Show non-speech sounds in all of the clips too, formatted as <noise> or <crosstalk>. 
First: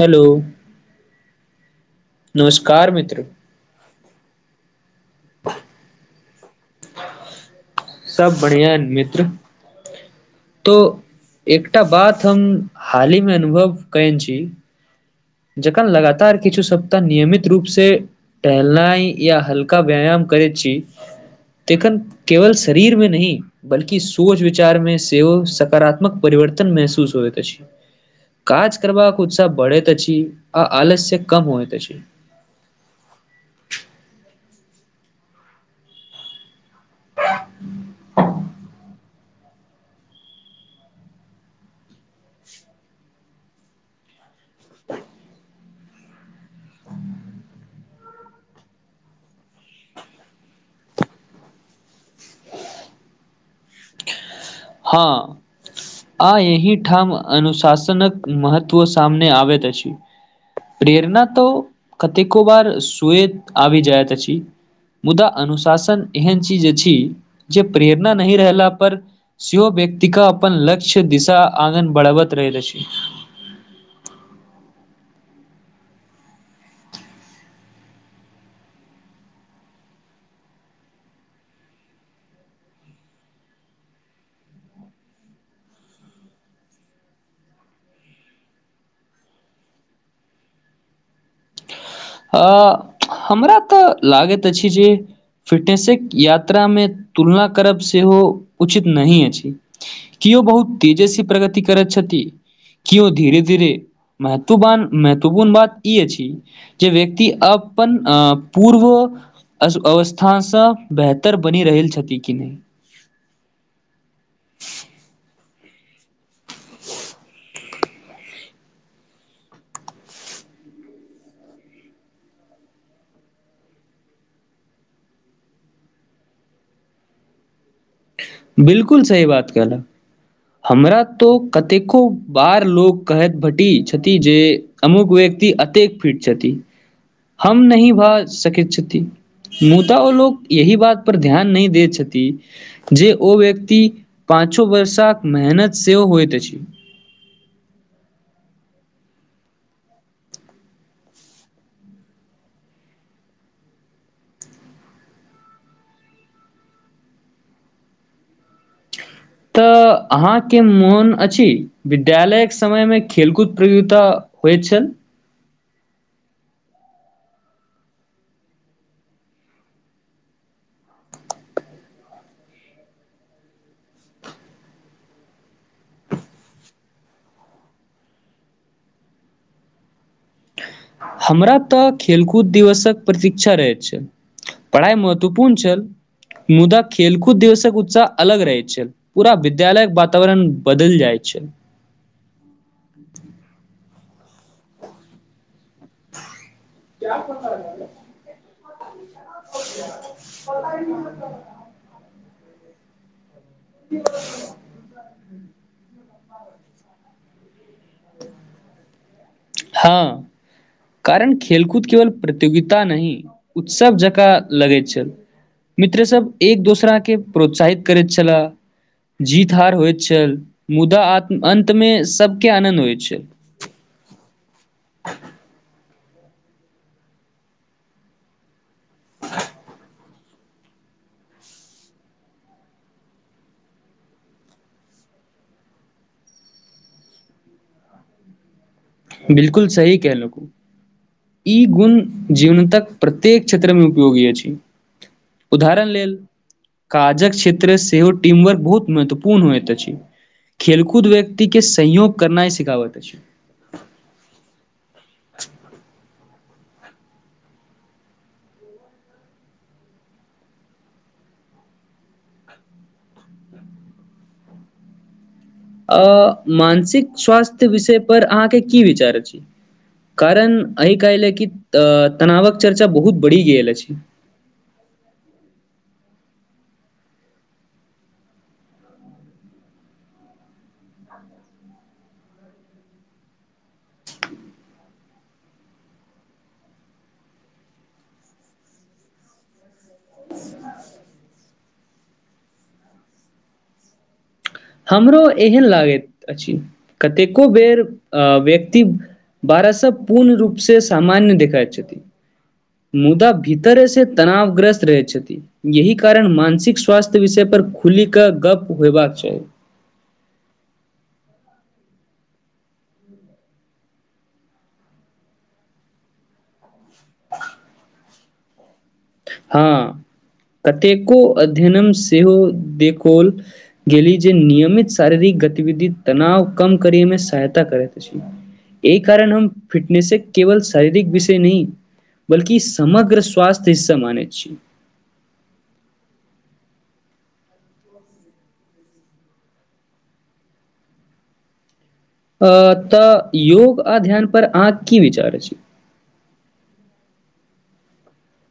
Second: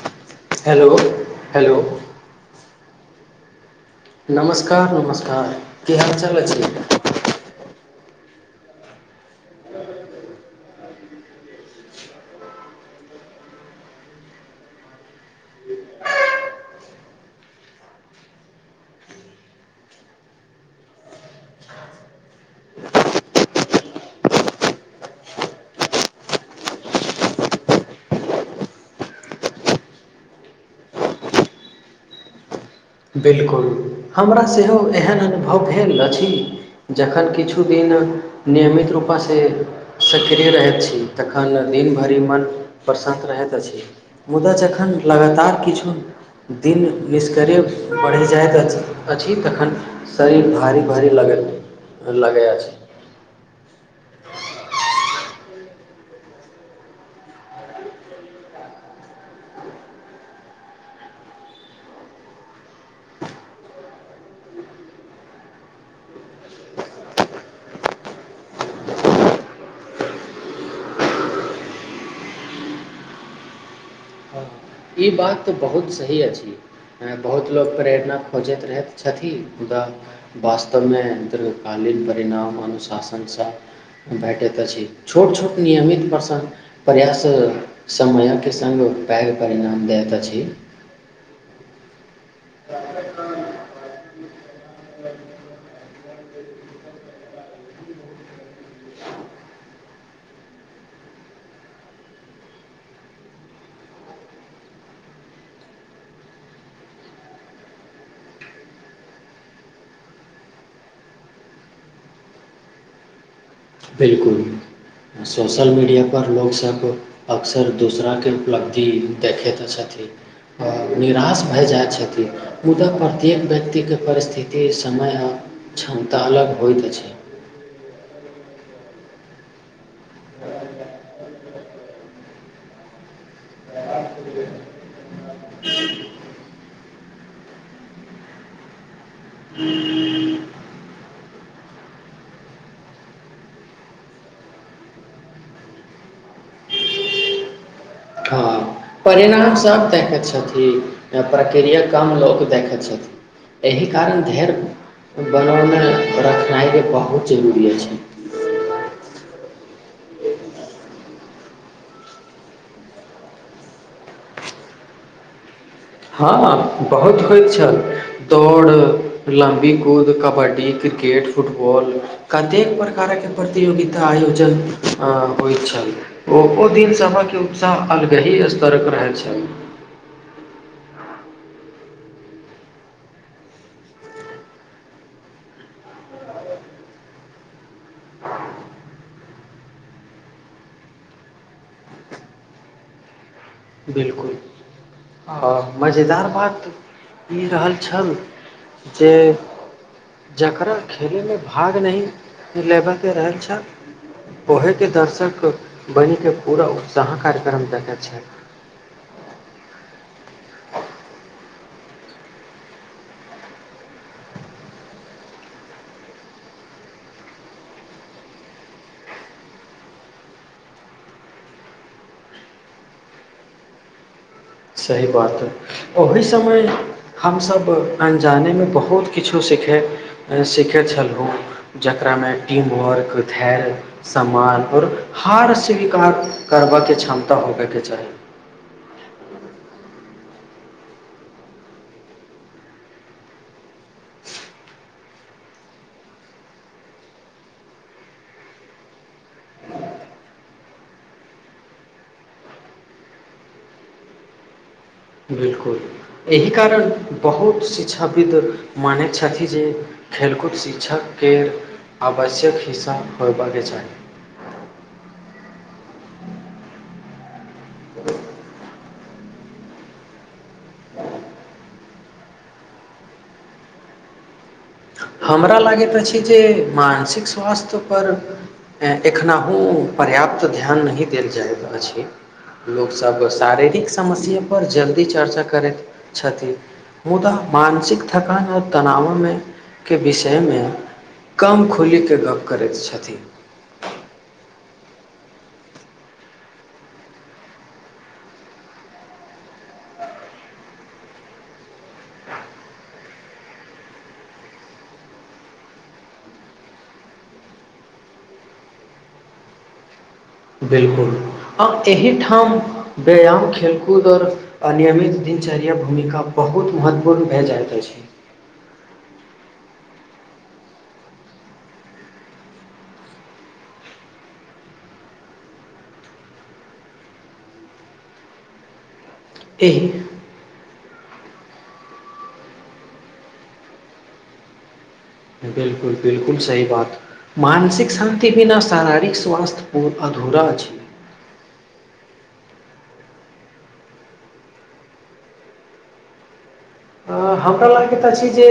Hello. Hello hello. नमस्कार मित्र। नमस्कार नमस्कार की हाल-चाल अछि। सब बढ़िया मित्र। तो एकटा बात हम हाली मे अनुभव कएन छी। जखन लगातार किछु सप्ताह नियमित रूप से टहलनाय या हल्का व्यायाम करै छी, तखन केवल शरीर मे नहि बल्कि सोच विचार मे सेहो सकारात्मक परिवर्तन महसूस होयत अछि, काज करबाक उत्साह बढ़ै त अछि अ आलस कम होएत अछि। बिलकुल हमरा सेहो एहन अनुभव भेल अछि। जखन किछु दिन नियमित रू प से सक्रिय रहैत छी तखन दिन भरि मन प्रसन्नत रहैत अछि, मुदा जखन लगातार किछु दिन निष्क्रयव बढ़ि जाएत अछि, अछि तखन शरीर भारी-भारी लगै लगै अछि। हाँ आ इहीठाम अनुशासनक महत्व सामने आबैत अछि, प्रेरणा तो कतेको बार सुएत आबै जाएत अछि, मुदा अनुशासन एहन चीज अछि जे प्रेरणा नहि रहला पर श्यो व्यक्ति के अपन लक्ष्य, दिशा आगन बढ़वत रहैत अछि। हँ, ई बात बहुत सही अछि बहुत लोक प्रेरणा खोजैत रहैत छथिन, मुदा वास्तव मे दीर्घकालीन परिणाम अनुशासन से भेटैत अछि, छोट-छोट नियमित प्रस प्रयास समयक संग पैघ परिणाम दैत अछि। आ हमरा ते लागैत अछि जे फिटनेसक यात्रा मे तुलना करब सेहो उचित नहिही अछि केओ बहुत तेजसँ प्रगति करैत छथि केओ धीरे धीरे महत्व महत्वपूर्ण बात ई अछि जे व्यक्ति अपन अ पूर्व अवस्थाँ बेहतर बनि रहल छथि कि नहि। बिलकुल सोशल मीडियापर लोकसभ अक्सर दोसराके उपलब्धि देखैत छथिन आओर निराश भए जाइ छथिन मुदा प्रत्येक व्यक्तिके परिस्थिति समय आ क्षमता अलग होइत अछि। बिलकुल सही बात कहलक हमरा तो कतेको बार लोक कहैत भटी छथि जे अमुक व्यक्ति अतेक फिट छथि हम नहिही भऽ सकैत छथि मु त ओ लोक यही बात पर ध्यान नहि दैत छथि जे ओ व्यक्ति पाँचो वर्षाक मेहनत से होएत अछि। हँ परिणाम सब देखै छथिन, अ प्रक्रिया कम लोक देखै छथिन, एहि कारण धैर्य बनाव मे रखनाय के बहुत जरूरी अछि। त अहाँके मोन अछि विद्यालयके समयमे खेलकूद प्रतियोगिता होइ छल। हँ बहुत होइत छल दौड़ लम्बी कूद कबड्डी क्रिकेट फुटबॉल कतेक प्रकारके प्रतियोगिता आयोजन होइ छल ओ ओ दिन सभके उत्साह अलग ही स्तरक रहै छल। हमरा तऽ खेलकूद दिवसक प्रतीक्षा रहैत छल पढ़ाइ महत्वपूर्ण छल मुदा खेलकूद दिवसक उत्साह अलग रहै छल पूरा विद्यालयक वातावरण बदल जाइ छै। बिलकुल ह। मजेदार बात ई रहल छल जे जकरा खेलैमे भाग नहि लेब करर छै <inaudible> ओहके दर्शक बनिक पूरा उत्साह कार्यक्रम दने छै। हँ कारण खेलकूद केवल प्रतियोगिता नही उत्सव जकाँ लगैत छल मित्र सब एक दोसरा के प्रोत्साहित करैत छलह जीत हार होइत छल मुदात अन्तमे सबके आनन्द होइ छल। सही बात हइ। ओहि समय हमसभ अजानेमे बहुत किछो सीखै सीखै छलहुँ जकरामे टीम वर्क धैर्य समान ओर हार स्वीकार करबयके क्षमता होबयके चाही। बिलकुल सही कैलु ई गुण जीवनतक प्रत्येक क्षेत्र मे उपयोगी अछि उदाहरण लेल काजक क्षेत्र सेहो टीम वर्क बहुत महत्वपूर्ण होइत छै खेलकूद व्यक्ति के सहयोग करनाइ सिखाबैत अछि। बिलकुल। एहि कारण बहुत शिक्षाविद् मानैत छथिन जे खेलकूद शिक्षक केर आवश्यक हिस्सा होयबाके चाही। आ मानसिक स्वास्थ्य विषय परर अहाँके की विचार अछि कारण एहि काल लेल कि तनावक चर्चा बहुत बढ़ि गेल अछि। हमरा लागैत अछि जे मानसिक स्वास्थ्य पर एखनहुँ पर्याप्त ध्यान नहि देल जाइत अछि लोकसभ शारीरिक समस्य पर जल्दी चर्चा करैत छथिन मुदा मानसिक थकान आओ तनावमे के विषयमे कम खुले गप्प करैत छथिन। हमरो एहन लागैत अछि कतेको बेर अ व्यक्ति बारश पूर्ण रूप से सामान्य देखाइत छथि मुदा भीतरेसँ तनावग्रस्त रहैत छथि यही कारण मानसिक स्वास्थ्य विषय पर खुली कऽ गप होयबाक चाही। बिलकुल आ एहिठाम व्यायाम खेलकूद ओर अनियमित दिनचर्या भूमिका बहुत महत्वपूर्ण भए जाइत रहल छै। हँ कतेको अध्ययनम सेहो देखल गेली जे नियमित शारीरिक गतिविधि तनाव कम करे मे सहायता करैत छी ऐ कारण हम एहि फिटनेस से केवल सब शारीरिक विषय नहि बल्ि समग्र स्वास्थ्य सममान छी। बिलकुल बिलकुल सही बात मानसिक शान्ति बिना शारीरिक स्वास्थ्य पू अधूरा छै। अ त योग आध्यान पर अहाँ की विचार छी। हमरा लागैत तऽ अछि जे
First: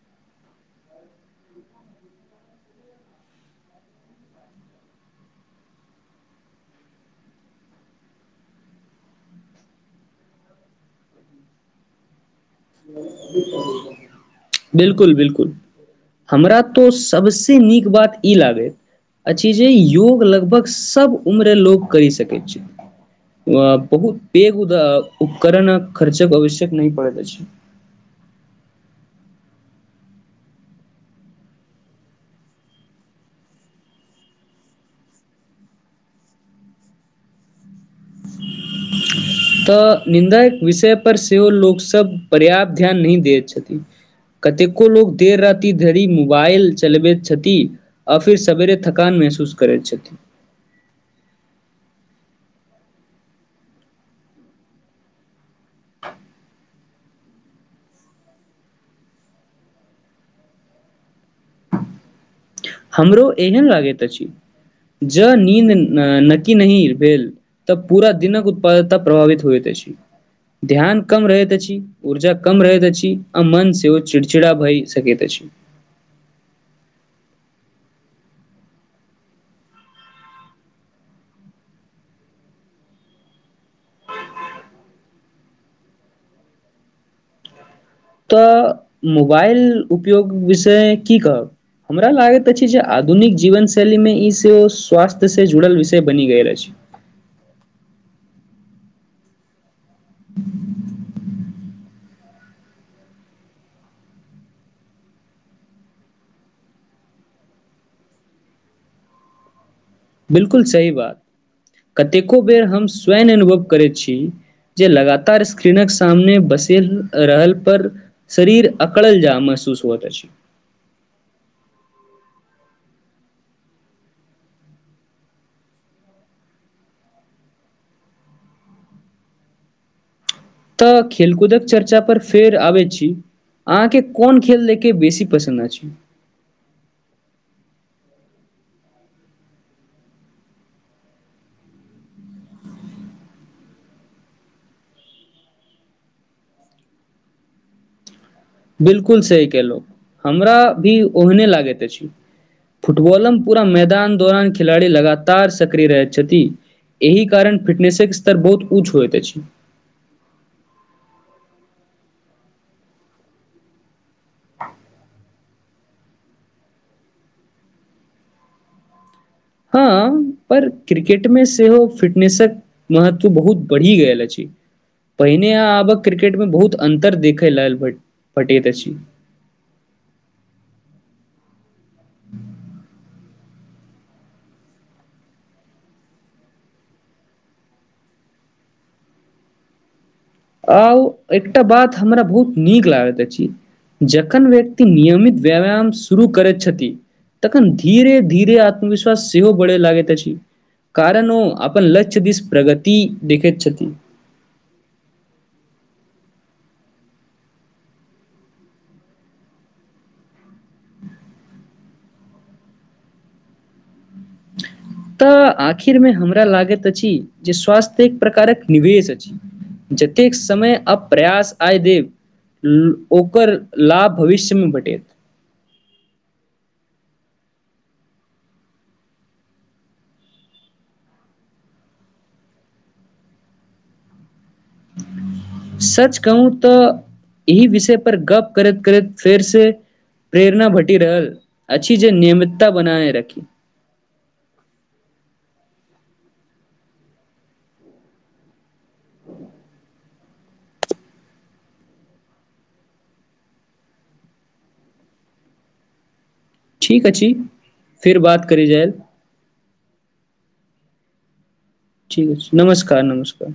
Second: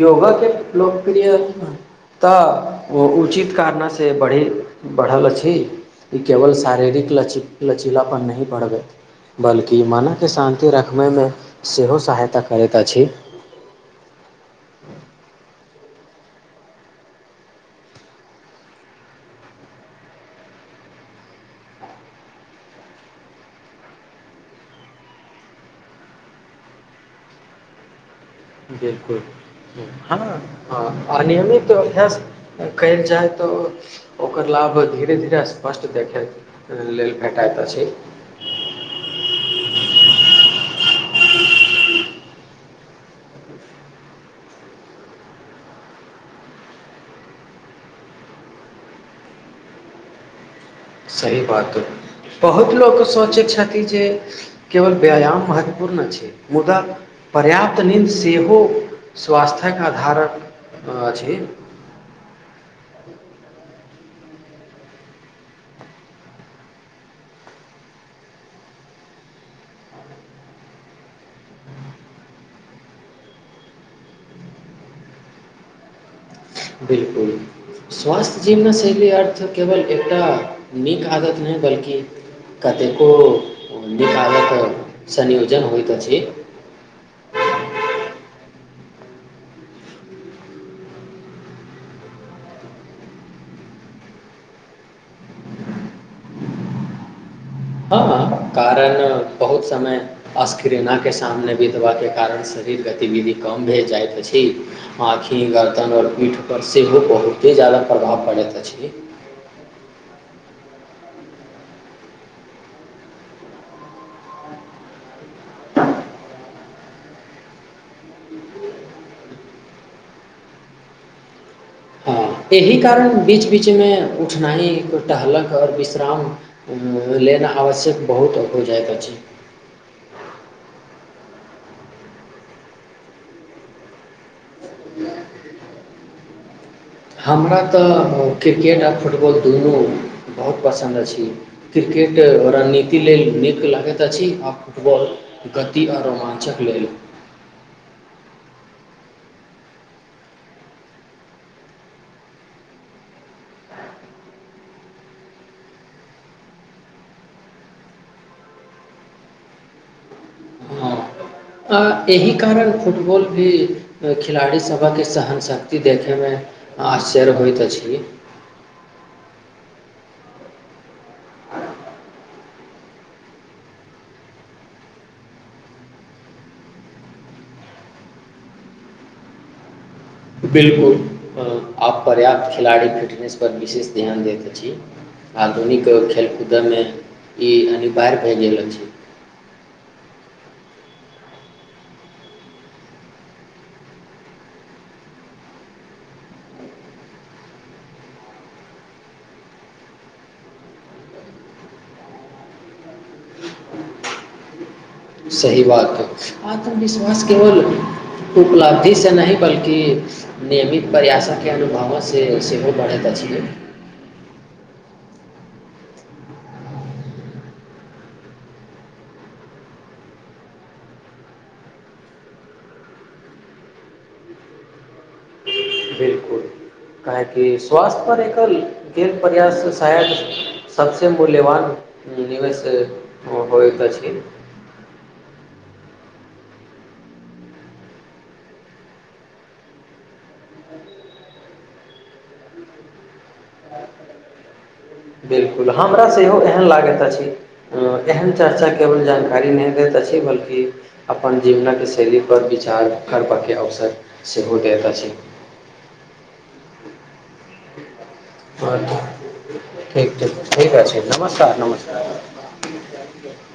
योगाके लोकप्रिय तऽ उचित कारनासँ बढ़ी बढ़ल अछि ई केवल शारीरिक लचीलाप नहि पढ़बैत बल्कि मनके शान्ति रखबैमे सेहो सहायता करैत अछि बिलकुल बिलकुल। हमरा तो सबस नीक बात ई लागैत अछि जे योग लगभग सब उम्र लोकोग करि सकैत छै बहुत पेघ उपकरणक खर्चक आवश्यक नहि पड़ैत अछि। बिलकुल हँ ह अ नियमित अभ्यास कयल जाय तऽ ओकर लाभ धीरे धीरे स्पष्ट देखै लेल भेटइत अछि। तऽ निन्दाय विषय पर सेहो लोकसभ पर्याप्त ध्यान नहि दैत छथिन कतेको लोक देर राति धरि मोबाइल चलबैत छथिन आ फिर सवेरे थकान महसूस करैत छथिन। सही बातइ बहुत लोक सोचै छथिन जे केवल व्यायाम महत्वपूर्ण छै मुदा पर्याप्त नीन्द सेहो स्वास्थ्यक आधारक अछि। हमरो एहेन लागे ज नीन्द नकी नहि भेल तऽ पूरा दिनक उत्पादता प्रभावित होइत अछि ध्यान कम रहैत अछि ऊर्जा कम रहैत अछि आ मन सेहो चिड़चिड़ा भय सकैत अछि। बिलकुल स्वास्थ्य जीवनशैली अर्थ केवल एकटा नीक आदत नहि बल्कि कतेको नीक आदतक संयोजन होइत अछि। तऽ मोबाइल उपयोग विषय की कहब हमरा लागैत अछि जे आधुनिक जीवन शैली मे ई से स्वास्थ्य से जुड़ल विषय बनि गेल अछि। हँ हँ कारण बहुत समय अस्करीना के सामने भी दबा कारण शरीर गतिविधि कम भे जाइत अछि आँखि गर्दन आओर पीठपर सेहो बहुते जाादा प्रभाव पड़ैत अछि। बिलकुल सही बात कतेको बेर हम स्वयं अनुभव करै छी जे लगातार स्क्रीनक सामने बसर रहल पर शरीर अकड़ल जा महसूस होइत अछि। हँ एहि कारण बीच बीचमे उठनाइ टहलक ओर विश्राम लेना आवश्यक बहुत हो जाइत अछि। खेलकूदक चर्चा पर फेर आबै छी अहाँके कोन खेल लेके बेसी पसन्द अछि। हमरा तऽ क्रिकेट आओ फुटबॉल दुनू बहुत पसन्द अछि क्रिकेट रणनीति लेल नीक लगैत अछि आ फुटबॉल गति आ रोमाञ्चक लेल। बिलकुल सही केलहुँ हमरा भी ओहने लागैत अछि फुटबॉलम पूरा मैदान दौरान खिलाड़ी लगातार सक्रिय रहैत छथि एहि कारण फिटनेसक स्तर बहुत ऊँच होइत अछि। हँ आ एहि कारण फुटबॉल भी खिलाड़ीसभक सहनशक्ति देखयमे आश्चर्य होइत अछि हँ पर क्रिकेटमे सेहो फिटनेसक महत्व बहुत बढ़ि गेल अछि पहिने अहाँ आबक क्रिकेटमे बहुत अन्तर देखय लेल भेटैत अछि। बिलकुल आब पर्याप्त खिलाड़ी फिटनेसपर विशेष ध्यान दैत अछि आधुनिक खेल कूदयमे ई अनिवार्य भए गेल अछि। आउ एकटा बात हमरा बहुत नीक लागैत अछि जखन व्यक्ति नियमित व्यायाम शुरू करैत छथि तखन धीरे धीरे आत्मविश्वास सेहो बढ़य लागैत अछि कारण ओ अपन लक्ष्य दिस प्रगति देखैत छथि। सही बातइ आत्मविश्वास केवल उपलब्धिसँ नहि बल्कि नियमित प्रयासे अनुभवसँ सेहो बढ़ैत अछिियै। तऽ आखिरमे हमरा लागैत अछि जे स्वास्थ्य एक प्रकारक निवेश अछि जतेक समय अप प्रयास आय देब ओकर लाभ भविष्यमे भेटत। बिलकुल काहेकि स्वास्थ्य परर एकर गेल प्रयास शायद सभसँ मूल्यवान निवेश होइत अछि। सच कहू तऽ एहि विषय पर गप करैत करैत फेर से प्रेरणा भटि रहल अछि जे नियमितता बनाने रखी। बिलकुल हमरा सेहो एहन लागैत अछि एहन चर्चाे केवल जानकारी नहि देैत बल्कि अपन जीवनक शैली पर विचार खरबके अवसर सेहो दैत अछि। ठीक अछि। फिर बात करी जाय। ठीक ठीक ठीक छै नमस्कार नमस्कार। ठीक नमस्कार नमस्कार।